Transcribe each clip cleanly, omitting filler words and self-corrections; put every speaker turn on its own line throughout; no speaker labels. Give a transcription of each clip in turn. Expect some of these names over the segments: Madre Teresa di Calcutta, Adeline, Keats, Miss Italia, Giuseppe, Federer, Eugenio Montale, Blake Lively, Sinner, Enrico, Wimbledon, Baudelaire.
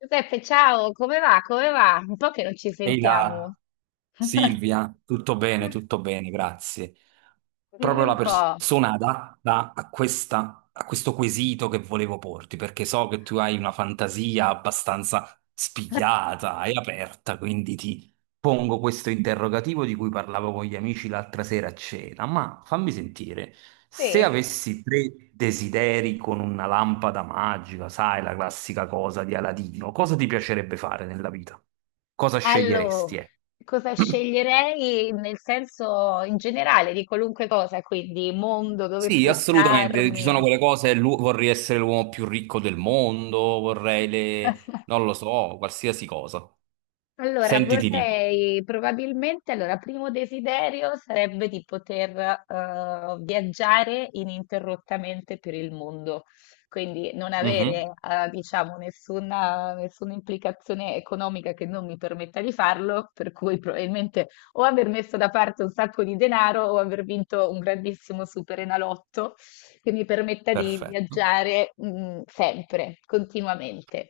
Giuseppe, ciao, come va? Come va? Un po' che non ci
Ehi
sentiamo.
là, Silvia, tutto bene, grazie.
Dimmi
Proprio la
un po'.
persona adatta a a questo quesito che volevo porti, perché so che tu hai una fantasia abbastanza spigliata e aperta, quindi pongo questo interrogativo di cui parlavo con gli amici l'altra sera a cena, ma fammi sentire, se
Sì.
avessi tre desideri con una lampada magica, sai, la classica cosa di Aladino, cosa ti piacerebbe fare nella vita? Cosa sceglieresti,
Allora,
eh?
cosa sceglierei nel senso in generale di qualunque cosa, quindi mondo, dove
Sì, assolutamente. Ci sono
spostarmi?
quelle cose, vorrei essere l'uomo più ricco del mondo, non lo so, qualsiasi cosa.
Allora,
Sentiti libero.
vorrei probabilmente, allora, primo desiderio sarebbe di poter viaggiare ininterrottamente per il mondo, quindi non
Mhm.
avere, diciamo, nessuna implicazione economica che non mi permetta di farlo, per cui probabilmente o aver messo da parte un sacco di denaro o aver vinto un grandissimo superenalotto che mi permetta di
Perfetto.
viaggiare, sempre, continuamente.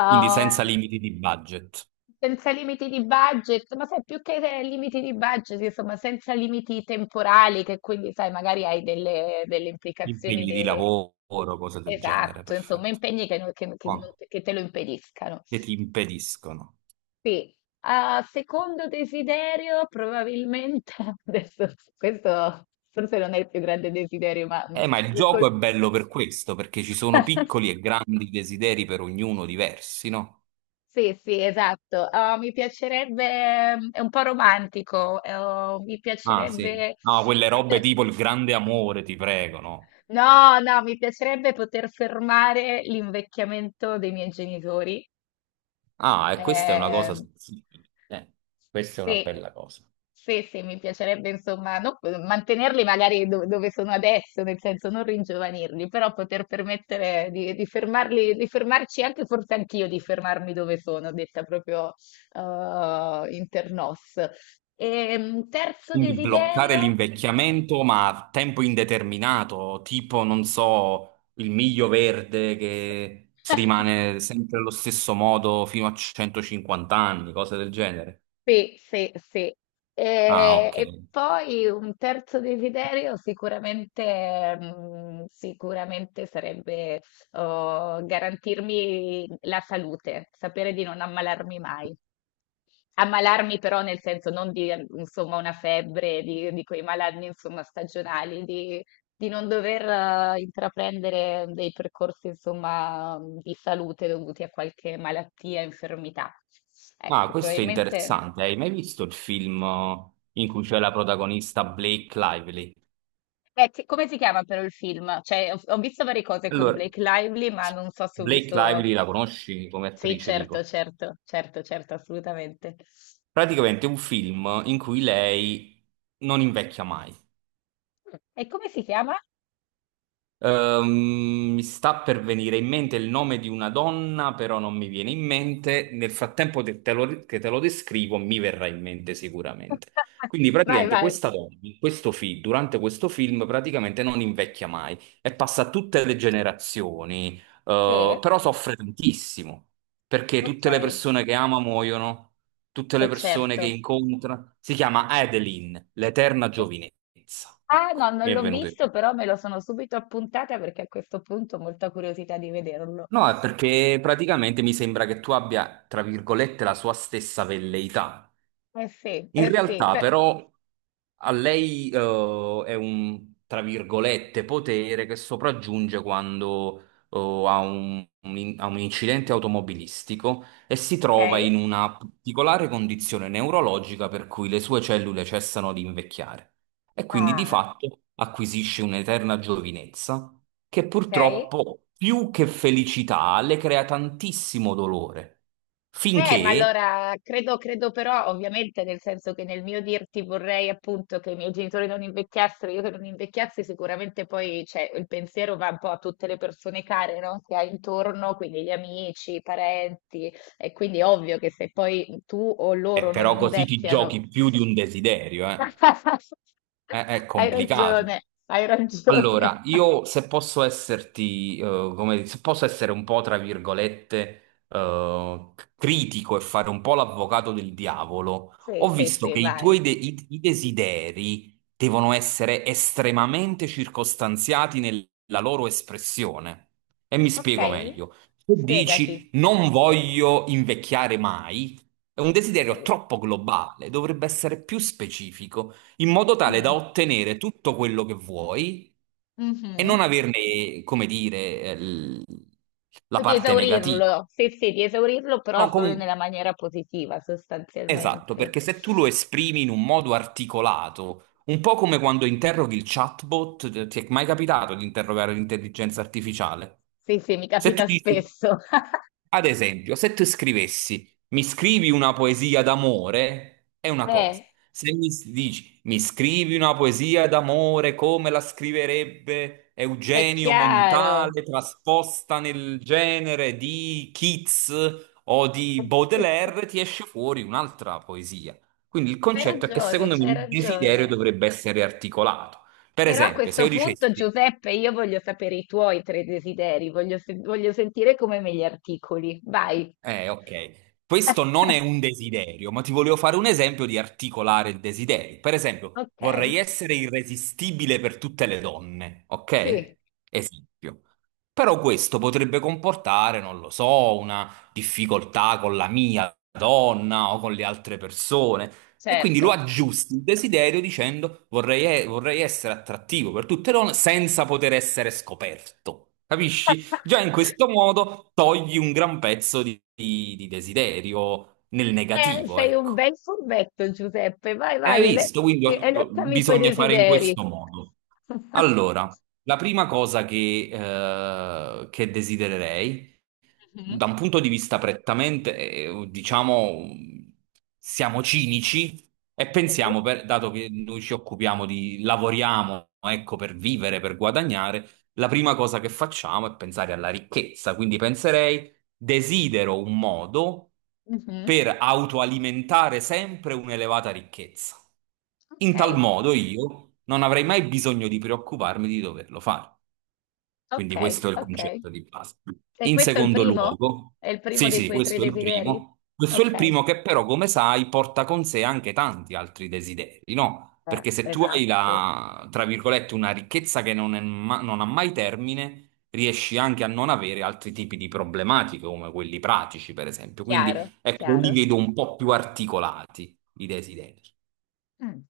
Quindi senza limiti di budget.
Senza limiti di budget, ma sai, più che limiti di budget, insomma, senza limiti temporali, che quindi, sai, magari hai delle implicazioni
Impegni di lavoro, cose del genere,
esatto, insomma,
perfetto.
impegni che,
Qua,
che te lo impediscano.
che ti impediscono.
Sì. Ah, secondo desiderio, probabilmente, adesso, questo forse non è il più grande desiderio, ma
Ma il
lo
gioco
col-
è bello per questo, perché ci sono piccoli e grandi desideri per ognuno diversi, no?
Sì, sì, esatto. Ah, mi piacerebbe, è un po' romantico, oh,
Ah, sì. No, quelle robe
poter,
tipo il grande amore, ti prego, no?
no, no, mi piacerebbe poter fermare l'invecchiamento dei miei genitori.
Ah, e questa è una
Eh,
cosa sensibile. Questa è una
Sì,
bella cosa.
sì, sì, mi piacerebbe mantenerli magari dove sono adesso, nel senso non ringiovanirli, però poter permettere di fermarli, di fermarci anche, forse anch'io di fermarmi dove sono, detta proprio eh, in internos. E, terzo
Quindi bloccare
desiderio?
l'invecchiamento, ma a tempo indeterminato, tipo, non so, il miglio verde che rimane sempre allo stesso modo fino a 150 anni, cose del genere.
Sì, sì, sì.
Ah, ok.
E poi un terzo desiderio sicuramente, sicuramente sarebbe oh, garantirmi la salute, sapere di non ammalarmi mai. Ammalarmi però nel senso non di insomma, una febbre, di quei malanni insomma, stagionali, di non dover intraprendere dei percorsi insomma, di salute dovuti a qualche malattia, infermità.
Ah,
Ecco,
questo è
probabilmente...
interessante. Hai mai visto il film in cui c'è la protagonista Blake Lively?
Beh, come si chiama però il film? Cioè, ho visto varie cose con
Allora,
Blake Lively, ma non so se ho
Blake
visto...
Lively la conosci come
Sì,
attrice,
certo,
dico.
certo, certo, certo, assolutamente.
Praticamente è un film in cui lei non invecchia mai.
E come si chiama?
Mi sta per venire in mente il nome di una donna, però non mi viene in mente. Nel frattempo che te lo descrivo, mi verrà in mente sicuramente. Quindi
Vai,
praticamente
vai.
questa donna, in questo durante questo film, praticamente non invecchia mai e passa a tutte le generazioni,
Sì,
però soffre tantissimo, perché
ok,
tutte le persone che ama muoiono, tutte le persone che
certo.
incontra. Si chiama Adeline, l'eterna giovinezza.
Ah, no,
Ecco,
non
mi è
l'ho
venuto in
visto,
mente.
però me lo sono subito appuntata perché a questo punto ho molta curiosità di vederlo.
No, è perché praticamente mi sembra che tu abbia, tra virgolette, la sua stessa velleità.
Sì,
In
eh sì,
realtà però a lei è un, tra virgolette, potere che sopraggiunge quando eh, ha un incidente automobilistico e si trova
ok.
in una particolare condizione neurologica per cui le sue cellule cessano di invecchiare e quindi di
Ah,
fatto acquisisce un'eterna giovinezza che
ok.
purtroppo più che felicità le crea tantissimo dolore.
Ma
Finché
allora credo, credo però, ovviamente, nel senso che nel mio dirti vorrei appunto che i miei genitori non invecchiassero, io che non invecchiassi, sicuramente poi cioè, il pensiero va un po' a tutte le persone care, no? Che hai intorno, quindi gli amici, i parenti, e quindi è ovvio che se poi tu o loro non
Però così ti
invecchiano,
giochi più di un desiderio, eh. È
hai
complicato.
ragione, hai ragione.
Allora, io se posso esserti, come, se posso essere un po', tra virgolette, critico e fare un po' l'avvocato del diavolo,
Sì,
ho
sì,
visto
sì,
che i
vai.
tuoi i desideri devono essere estremamente circostanziati nella loro espressione. E mi
Ok,
spiego meglio. Se
spiegati.
dici non voglio invecchiare mai, è un desiderio
Sì.
troppo globale, dovrebbe essere più specifico in modo tale da
Mm.
ottenere tutto quello che vuoi e
Mhm.
non averne, come dire, la
Di
parte negativa.
esaurirlo, sì, sì, di esaurirlo, però
No,
solo
comunque,
nella maniera positiva,
esatto,
sostanzialmente.
perché se tu lo esprimi in un modo articolato, un po' come quando interroghi il chatbot, ti è mai capitato di interrogare l'intelligenza artificiale?
Sì, sì, mi
Se tu
capita
dici
spesso.
Ad esempio, se tu scrivessi, mi scrivi una poesia d'amore, è una cosa.
Eh,
Se dici, mi scrivi una poesia d'amore come la scriverebbe
è
Eugenio
chiaro.
Montale, trasposta nel genere di Keats o di Baudelaire, ti esce fuori un'altra poesia. Quindi il
C'hai
concetto è che
ragione,
secondo me
c'hai
il desiderio
ragione.
dovrebbe essere articolato. Per
Però a
esempio, se
questo
io
punto,
dicessi,
Giuseppe, io voglio sapere i tuoi tre desideri, voglio, voglio sentire come me li articoli. Vai.
Ok. Questo non è un desiderio, ma ti volevo fare un esempio di articolare il desiderio. Per esempio,
Ok,
vorrei essere irresistibile per tutte le donne,
sì,
ok? Esempio. Però questo potrebbe comportare, non lo so, una difficoltà con la mia donna o con le altre persone. E quindi lo
certo.
aggiusti il desiderio dicendo vorrei essere attrattivo per tutte le donne senza poter essere scoperto. Capisci? Già in questo modo togli un gran pezzo di desiderio nel negativo,
Sei un
ecco.
bel furbetto, Giuseppe. Vai,
E hai
vai,
visto? Quindi
eleccami i tuoi
bisogna fare in
desideri.
questo modo. Allora, la prima cosa che desidererei
Mhm,
da un punto di vista prettamente, diciamo, siamo cinici e
Mhm.
pensiamo, dato che noi ci occupiamo di, lavoriamo, ecco, per vivere, per guadagnare, la prima cosa che facciamo è pensare alla ricchezza. Quindi penserei, desidero un modo
Mhm.
per autoalimentare sempre un'elevata ricchezza.
Ok,
In tal modo io non avrei mai bisogno di preoccuparmi di doverlo fare. Quindi
ok,
questo è il
ok.
concetto di base.
E
In
questo è il
secondo
primo?
luogo,
È il primo
sì,
dei
sì,
tuoi tre
questo è il
desideri?
primo. Questo è
Ok,
il primo che però, come sai, porta con sé anche tanti altri desideri, no? Perché se tu hai
esatto.
la, tra virgolette, una ricchezza che non è non ha mai termine, riesci anche a non avere altri tipi di problematiche, come quelli pratici, per esempio.
Chiaro,
Quindi, ecco, li
chiaro.
vedo un po' più articolati, i desideri.
Mm.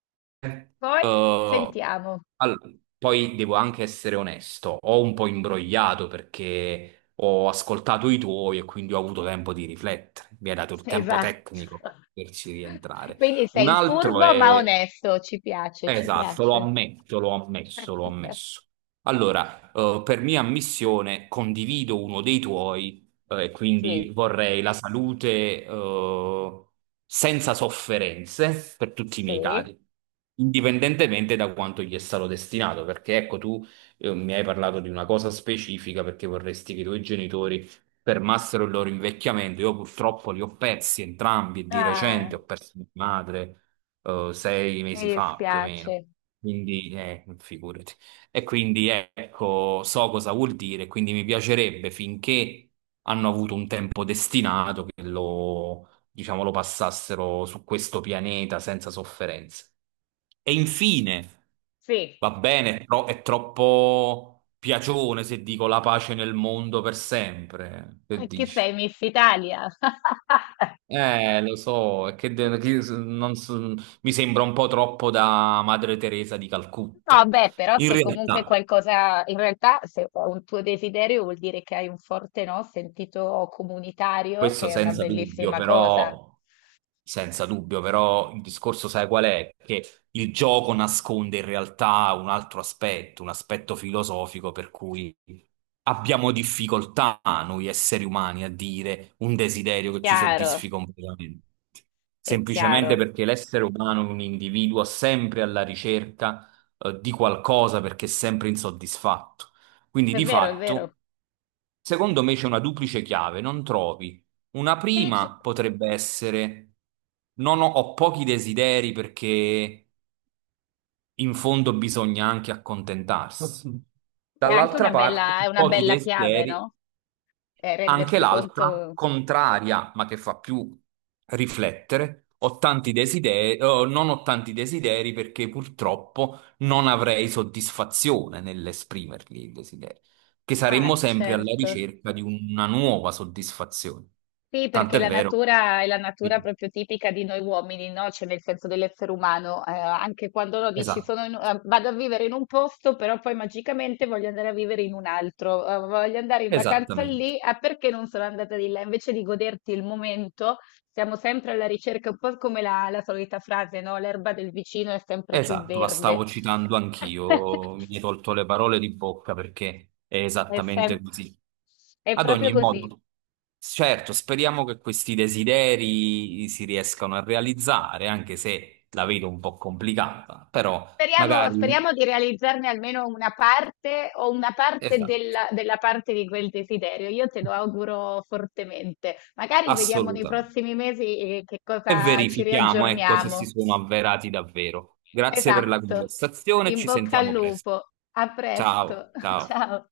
Poi
Uh,
sentiamo.
Poi devo anche essere onesto, ho un po' imbrogliato perché ho ascoltato i tuoi e quindi ho avuto tempo di riflettere. Mi hai dato il tempo
Esatto.
tecnico per poterci rientrare.
Quindi
Un
sei
altro
furbo ma
è
onesto, ci piace, ci
Esatto, lo
piace.
ammetto, lo ammesso, lo ammesso. Allora, per mia ammissione condivido uno dei tuoi, e
Sì,
quindi vorrei la salute, senza sofferenze per tutti i miei
sì.
cari, indipendentemente da quanto gli è stato destinato, perché ecco, tu, mi hai parlato di una cosa specifica perché vorresti che i tuoi genitori fermassero il loro invecchiamento. Io purtroppo li ho persi entrambi, di
Ah,
recente ho perso mia madre sei
mi
mesi fa più o meno.
dispiace.
Quindi, figurati. E quindi ecco, so cosa vuol dire, quindi mi piacerebbe finché hanno avuto un tempo destinato che lo, diciamo, lo passassero su questo pianeta senza sofferenze. E infine,
Sì,
va bene, è troppo piacione se dico la pace nel mondo per sempre. Che
che
dici?
sei Miss Italia.
Lo so, è che, de- che s- non so- mi sembra un po' troppo da Madre Teresa di
No,
Calcutta.
beh, però
In
se comunque
realtà,
qualcosa, in realtà se è un tuo desiderio vuol dire che hai un forte, no, sentito comunitario,
questo
che è una
senza dubbio,
bellissima cosa.
però, senza dubbio, però il discorso sai qual è? Che il gioco nasconde in realtà un altro aspetto, un aspetto filosofico per cui abbiamo difficoltà noi esseri umani a dire un desiderio che ci soddisfi
Chiaro,
completamente. Semplicemente
chiaro.
perché l'essere umano è un individuo sempre alla ricerca, di qualcosa perché è sempre insoddisfatto. Quindi
È
di
vero, è
fatto...
vero.
Secondo me c'è una duplice chiave, non trovi una
Sì, c-
prima potrebbe essere, non ho, ho pochi desideri perché in fondo bisogna anche accontentarsi.
è anche una
Dall'altra parte,
bella, è una
pochi
bella chiave,
desideri.
no?
Anche
Rendersi
l'altra,
conto.
contraria, ma che fa più riflettere, ho tanti desideri, oh, non ho tanti desideri perché purtroppo non avrei soddisfazione nell'esprimerli i desideri, che saremmo
Ah,
sempre alla
certo.
ricerca di una nuova soddisfazione.
Sì, perché
Tant'è
la
vero.
natura è la natura proprio tipica di noi uomini, no? Cioè nel senso dell'essere umano, anche quando no, dici
Esatto,
vado a vivere in un posto, però poi magicamente voglio andare a vivere in un altro, voglio andare in vacanza
esattamente.
lì, ah perché non sono andata di là? Invece di goderti il momento, siamo sempre alla ricerca, un po' come la solita frase, no? L'erba del vicino è sempre più
Esatto, la
verde.
stavo citando anch'io, mi hai tolto le parole di bocca perché è
È sem-
esattamente così.
è
Ad
proprio
ogni
così.
modo, certo, speriamo che questi desideri si riescano a realizzare, anche se la vedo un po' complicata, però
Speriamo
magari,
speriamo di realizzarne almeno una parte o una parte
esatto,
della parte di quel desiderio. Io te lo auguro fortemente. Magari vediamo nei
assolutamente.
prossimi mesi, che
E
cosa ci
verifichiamo, ecco, se si
riaggiorniamo.
sono avverati davvero. Grazie per la
Esatto.
conversazione,
In
ci
bocca al
sentiamo presto.
lupo. A presto.
Ciao, ciao.
Ciao.